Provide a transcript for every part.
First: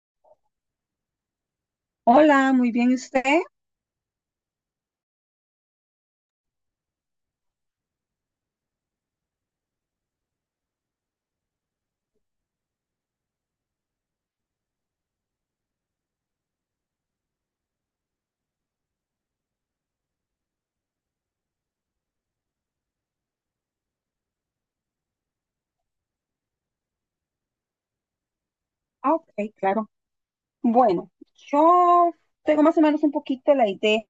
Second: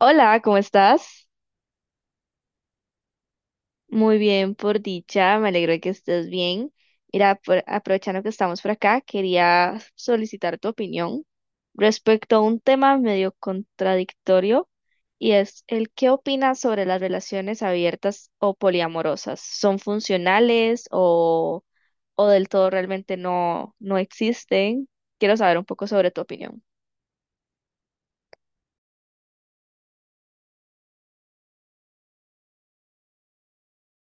Hola, ¿cómo estás? Hola, muy bien, ¿y usted? Muy bien, por dicha, me alegro de que estés bien. Mira, aprovechando que estamos por acá, quería solicitar tu opinión respecto a un tema medio contradictorio y es el qué opinas sobre las relaciones abiertas o poliamorosas. ¿Son funcionales o del todo realmente no existen? Quiero saber un poco sobre tu opinión. Ah, ok, claro. Bueno, yo tengo más o menos un poquito la idea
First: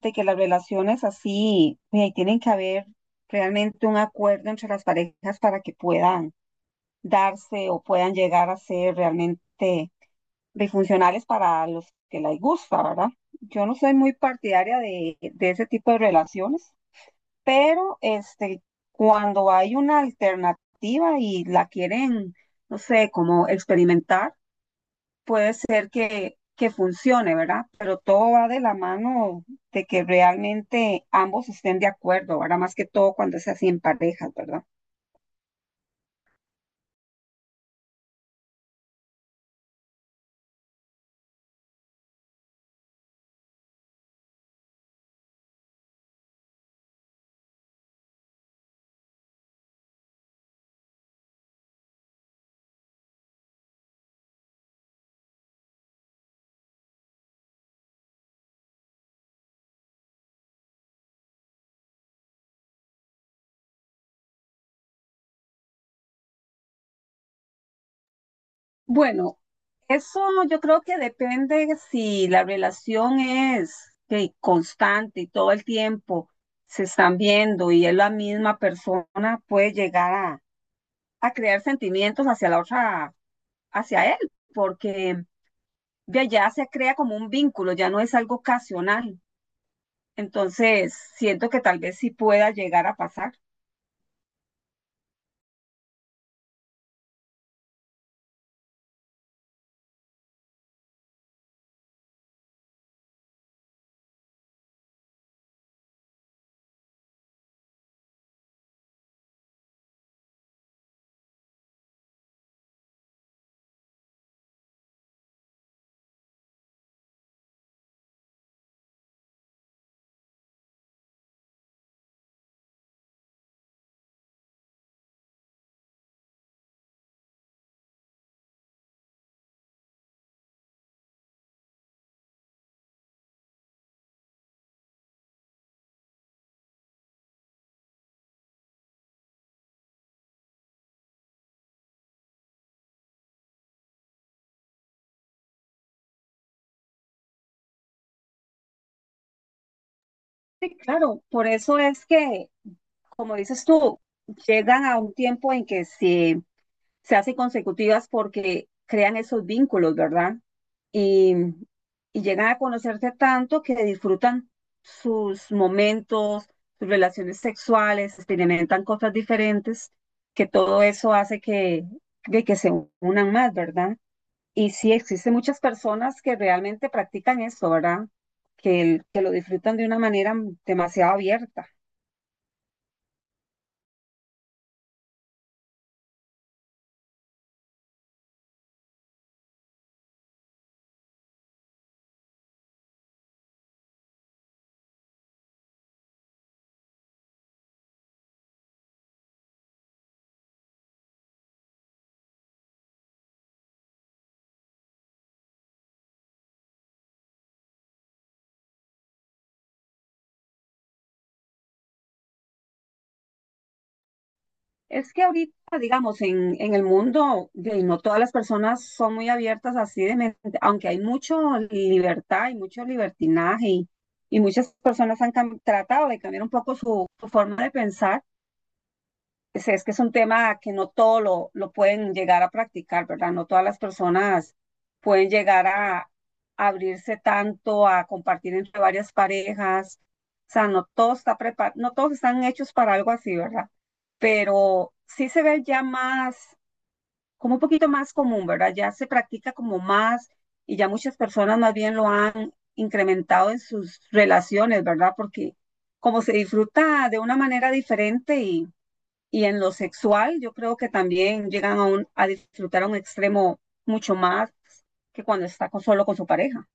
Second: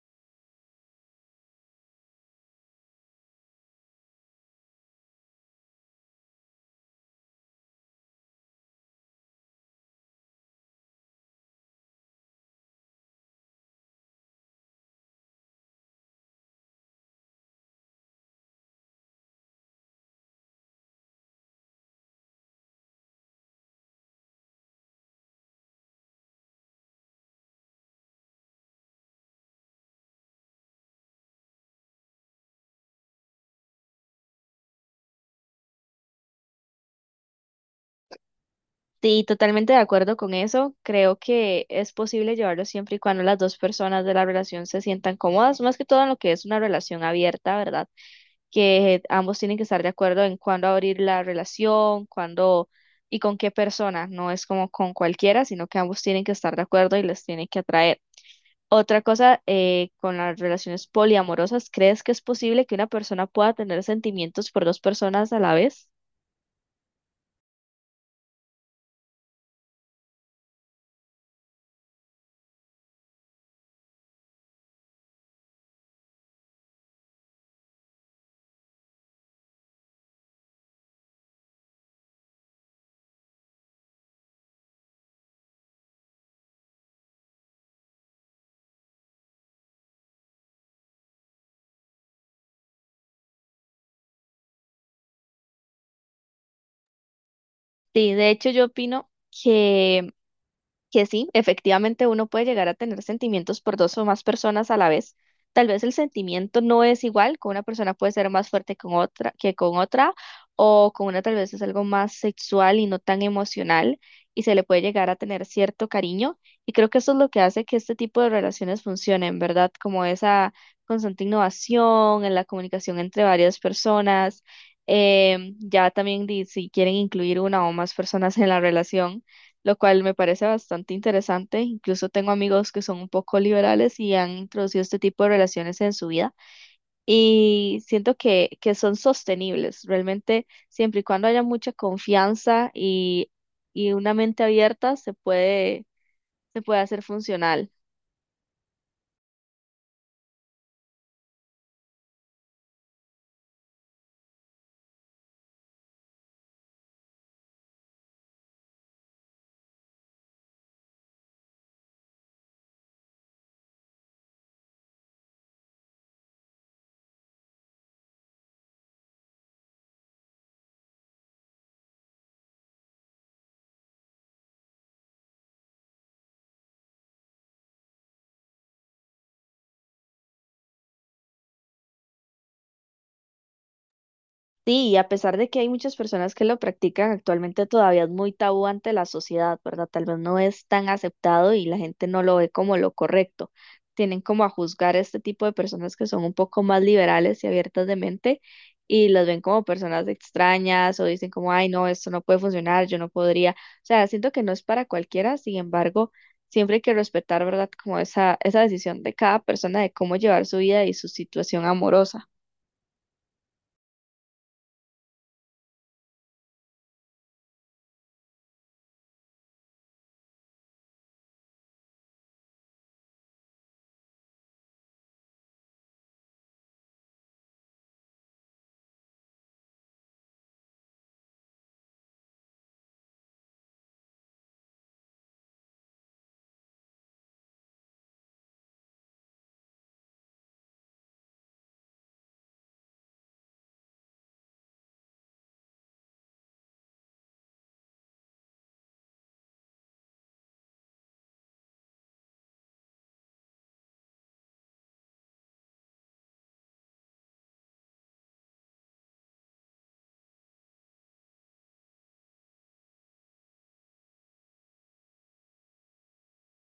de que las relaciones así, tienen que haber realmente un acuerdo entre las parejas para que puedan darse o puedan llegar a ser realmente disfuncionales para los que les gusta, ¿verdad? Yo no soy muy partidaria de ese tipo de relaciones. Pero cuando hay una alternativa y la quieren, no sé, como experimentar, puede ser que funcione, ¿verdad? Pero todo va de la mano de que realmente ambos estén de acuerdo, ¿verdad? Más que todo cuando es así en parejas, ¿verdad? Sí, totalmente de acuerdo con eso. Creo que es posible llevarlo siempre y cuando las dos personas de la relación se sientan cómodas, más que todo en lo que es una relación abierta, ¿verdad? Que ambos tienen que estar de acuerdo en cuándo abrir la relación, cuándo y con qué persona. No es como con cualquiera, sino que ambos tienen que estar de acuerdo y les tiene que atraer. Otra cosa, con las relaciones poliamorosas, ¿crees que es posible que una persona pueda tener sentimientos por dos personas a la vez? Bueno, eso yo creo que depende si la relación es que constante y todo el tiempo se están viendo y es la misma persona, puede llegar a crear sentimientos hacia la otra, hacia él, porque de allá se crea como un vínculo, ya no es algo ocasional. Entonces, siento que tal vez sí pueda llegar a pasar. Sí, de hecho yo opino que que sí, efectivamente uno puede llegar a tener sentimientos por dos o más personas a la vez. Tal vez el sentimiento no es igual, con una persona puede ser más fuerte con otra, que con otra, o con una tal vez es algo más sexual y no tan emocional, y se le puede llegar a tener cierto cariño. Y creo que eso es lo que hace que este tipo de relaciones funcionen, ¿verdad? Como esa constante innovación en la comunicación entre varias personas. Si quieren incluir una o más personas en la relación, lo cual me parece bastante interesante. Incluso tengo amigos que son un poco liberales y han introducido este tipo de relaciones en su vida y siento que son sostenibles, realmente siempre y cuando haya mucha confianza y una mente abierta se puede hacer funcional. Sí, claro, por eso es que, como dices tú, llegan a un tiempo en que se hacen consecutivas porque crean esos vínculos, ¿verdad? Y, y llegan a conocerse tanto que disfrutan sus momentos, sus relaciones sexuales, experimentan cosas diferentes, que todo eso hace que, de que se unan más, ¿verdad? Y sí, existen muchas personas que realmente practican eso, ¿verdad? Que, que lo disfrutan de una manera demasiado abierta. Sí, y a pesar de que hay muchas personas que lo practican, actualmente todavía es muy tabú ante la sociedad, ¿verdad? Tal vez no es tan aceptado y la gente no lo ve como lo correcto. Tienen como a juzgar a este tipo de personas que son un poco más liberales y abiertas de mente y las ven como personas extrañas o dicen como, ay, no, esto no puede funcionar, yo no podría. O sea, siento que no es para cualquiera, sin embargo, siempre hay que respetar, ¿verdad? Como esa decisión de cada persona de cómo llevar su vida y su situación amorosa. Es que ahorita, digamos, en el mundo, no todas las personas son muy abiertas así de mente, aunque hay mucha libertad y mucho libertinaje y muchas personas tratado de cambiar un poco su forma de pensar. Es que es un tema que no todo lo pueden llegar a practicar, ¿verdad? No todas las personas pueden llegar a abrirse tanto, a compartir entre varias parejas. O sea, no todos, está prepar no todos están hechos para algo así, ¿verdad? Pero sí se ve ya más, como un poquito más común, ¿verdad? Ya se practica como más y ya muchas personas más bien lo han incrementado en sus relaciones, ¿verdad? Porque como se disfruta de una manera diferente y en lo sexual, yo creo que también llegan a disfrutar a un extremo mucho más que cuando solo con su pareja.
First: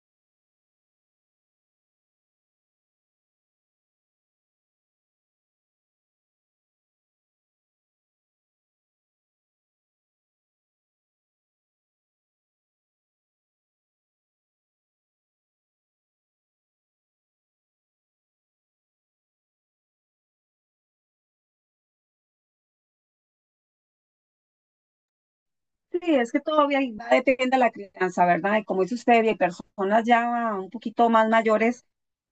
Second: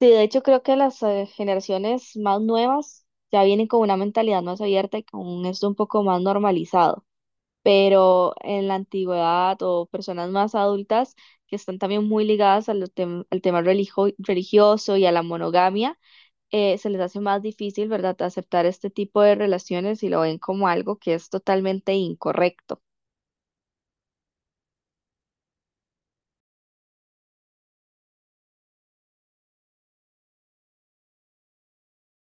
Sí, de hecho creo que las generaciones más nuevas ya vienen con una mentalidad más abierta y con esto un poco más normalizado, pero en la antigüedad o personas más adultas que están también muy ligadas a al tema religioso y a la monogamia, se les hace más difícil, ¿verdad?, aceptar este tipo de relaciones y lo ven como algo que es totalmente incorrecto. Sí, es que todavía ahí va, depende de la crianza, ¿verdad? Y como dice usted, hay personas ya un poquito más mayores,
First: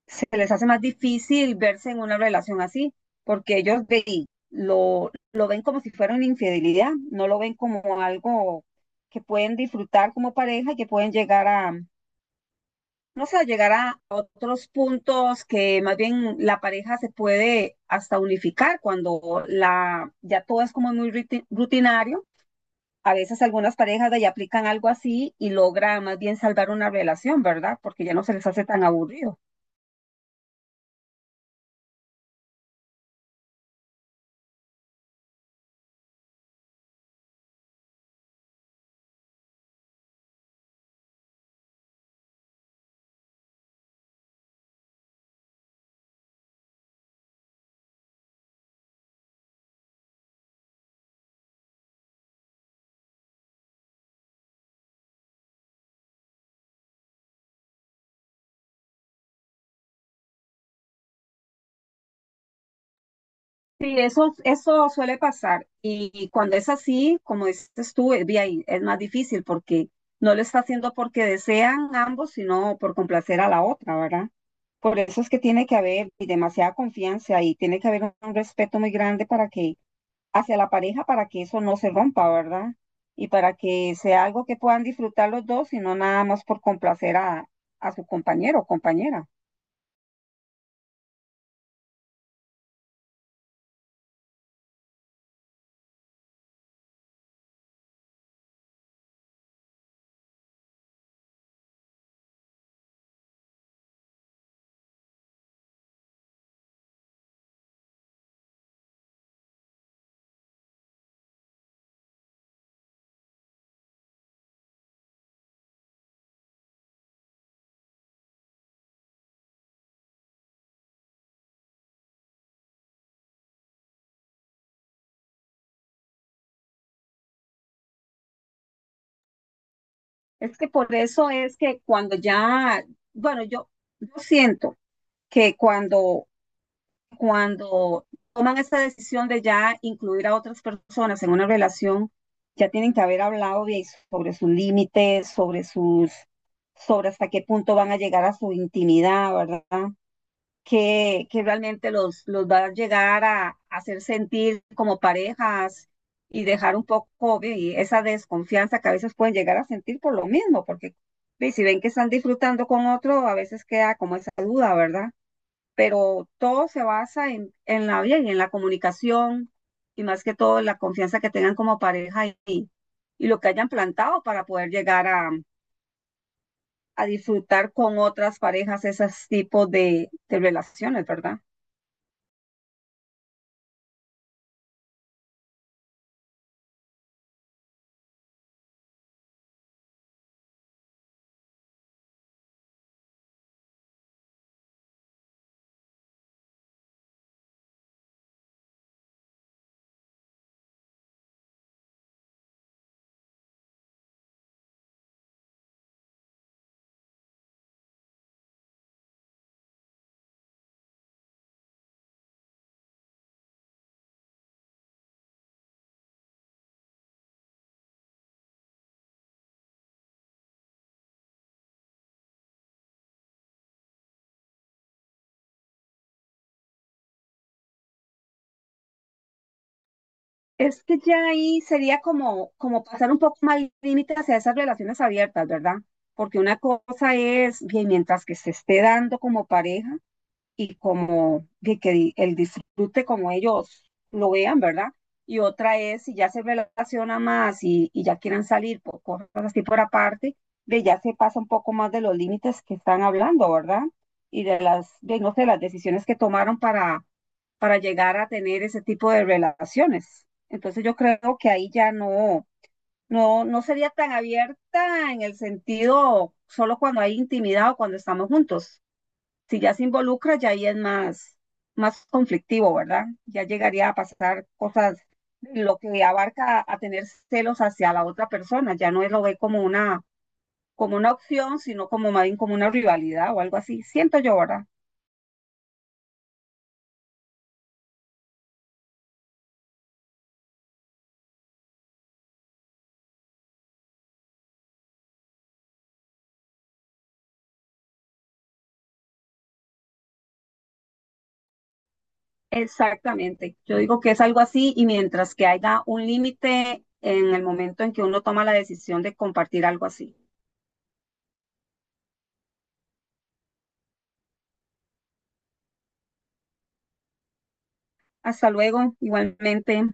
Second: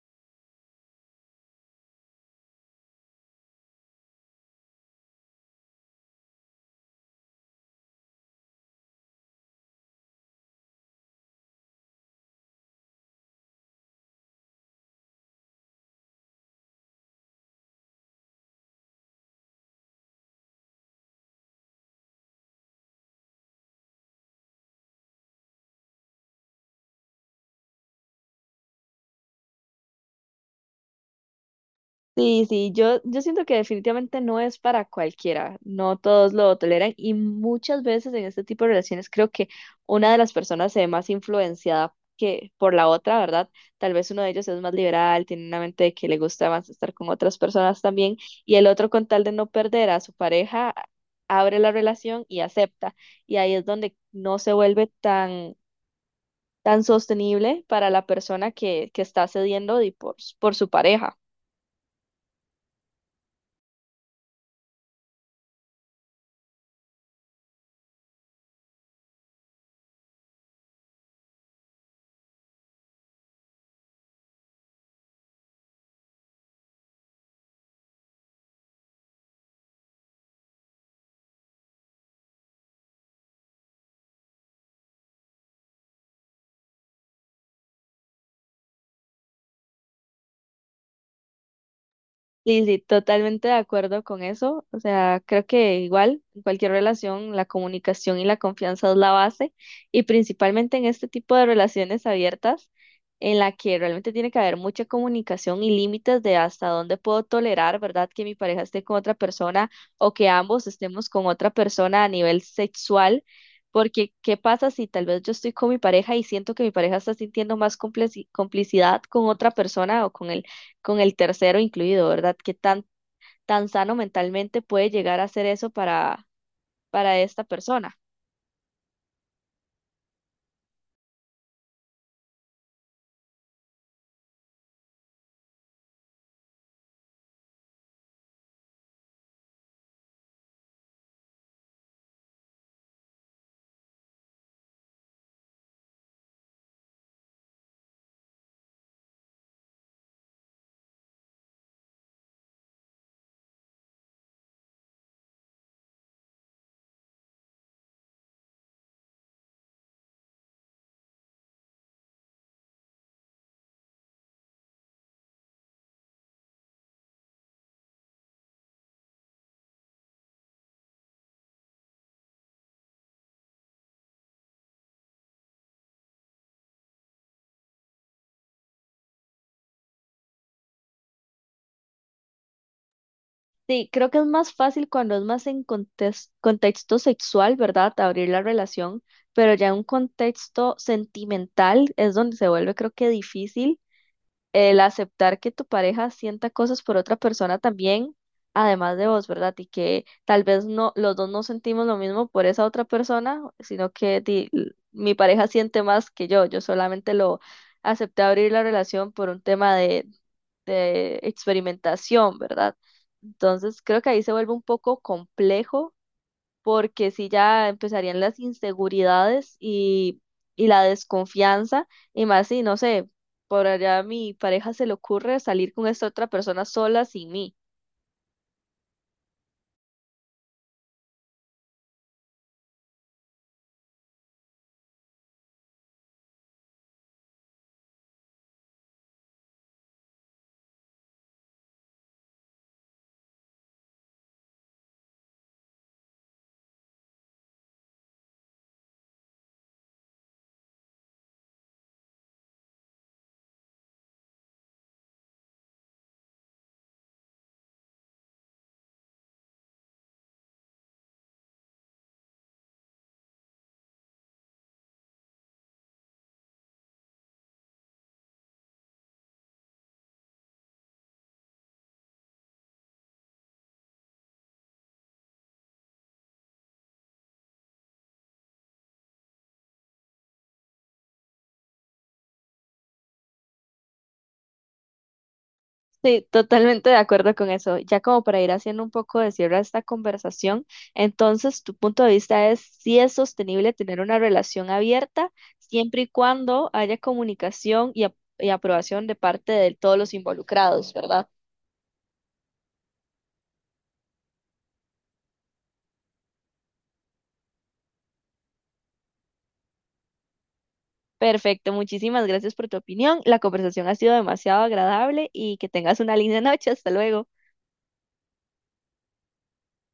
se les hace más difícil verse en una relación así, porque lo ven como si fuera una infidelidad, no lo ven como algo que pueden disfrutar como pareja y que pueden llegar a, vamos a llegar a otros puntos que más bien la pareja se puede hasta unificar cuando ya todo es como muy rutinario. A veces algunas parejas de ahí aplican algo así y logra más bien salvar una relación, ¿verdad? Porque ya no se les hace tan aburrido. Sí, sí, yo siento que definitivamente no es para cualquiera, no todos lo toleran y muchas veces en este tipo de relaciones creo que una de las personas se ve más influenciada que por la otra, ¿verdad? Tal vez uno de ellos es más liberal, tiene una mente de que le gusta más estar con otras personas también y el otro con tal de no perder a su pareja abre la relación y acepta y ahí es donde no se vuelve tan, tan sostenible para la persona que está cediendo y por su pareja. Sí, eso suele pasar. Y cuando es así, como dices tú, ahí es más difícil porque no lo está haciendo porque desean ambos, sino por complacer a la otra, ¿verdad? Por eso es que tiene que haber y demasiada confianza y tiene que haber un respeto muy grande para que hacia la pareja para que eso no se rompa, ¿verdad? Y para que sea algo que puedan disfrutar los dos y no nada más por complacer a su compañero o compañera. Lili, totalmente de acuerdo con eso. O sea, creo que igual en cualquier relación la comunicación y la confianza es la base y principalmente en este tipo de relaciones abiertas en la que realmente tiene que haber mucha comunicación y límites de hasta dónde puedo tolerar, ¿verdad? Que mi pareja esté con otra persona o que ambos estemos con otra persona a nivel sexual. Porque, ¿qué pasa si tal vez yo estoy con mi pareja y siento que mi pareja está sintiendo más complicidad con otra persona o con el tercero incluido, ¿verdad? ¿Qué tan, tan sano mentalmente puede llegar a ser eso para esta persona? Es que por eso es que cuando ya, bueno, yo siento que cuando toman esta decisión de ya incluir a otras personas en una relación, ya tienen que haber hablado bien sobre sus límites, sobre hasta qué punto van a llegar a su intimidad, ¿verdad? Que realmente los va a llegar a hacer sentir como parejas y dejar un poco y esa desconfianza que a veces pueden llegar a sentir por lo mismo, porque y si ven que están disfrutando con otro, a veces queda como esa duda, ¿verdad? Pero todo se basa en la vida y en la comunicación y más que todo la confianza que tengan como pareja y lo que hayan plantado para poder llegar a disfrutar con otras parejas esos tipos de relaciones, ¿verdad? Sí, creo que es más fácil cuando es más en contexto sexual, ¿verdad? Abrir la relación, pero ya en un contexto sentimental es donde se vuelve, creo que, difícil el aceptar que tu pareja sienta cosas por otra persona también, además de vos, ¿verdad? Y que tal vez no, los dos no sentimos lo mismo por esa otra persona, sino que mi pareja siente más que yo. Yo solamente lo acepté abrir la relación por un tema de experimentación, ¿verdad? Entonces creo que ahí se vuelve un poco complejo porque si ya empezarían las inseguridades y la desconfianza, y más si, no sé, por allá a mi pareja se le ocurre salir con esta otra persona sola sin mí. Es que ya ahí sería como, como pasar un poco más límites hacia esas relaciones abiertas, ¿verdad? Porque una cosa es, bien, mientras que se esté dando como pareja, y como de que el disfrute como ellos lo vean, ¿verdad? Y otra es si ya se relaciona más y ya quieren salir por cosas así por aparte, de ya se pasa un poco más de los límites que están hablando, ¿verdad? Y de las, de, no sé, las decisiones que tomaron para llegar a tener ese tipo de relaciones. Entonces yo creo que ahí ya no sería tan abierta en el sentido solo cuando hay intimidad o cuando estamos juntos si ya se involucra, ya ahí es más, más conflictivo, ¿verdad? Ya llegaría a pasar cosas, lo que abarca a tener celos hacia la otra persona, ya no lo ve como una opción, sino como más bien como una rivalidad o algo así. Siento yo, ¿verdad? Sí, totalmente de acuerdo con eso. Ya como para ir haciendo un poco de cierre a esta conversación, entonces tu punto de vista es si es sostenible tener una relación abierta siempre y cuando haya comunicación y aprobación de parte de todos los involucrados, ¿verdad? Exactamente. Yo digo que es algo así y mientras que haya un límite en el momento en que uno toma la decisión de compartir algo así. Perfecto, muchísimas gracias por tu opinión. La conversación ha sido demasiado agradable y que tengas una linda noche. Hasta luego. Hasta luego, igualmente.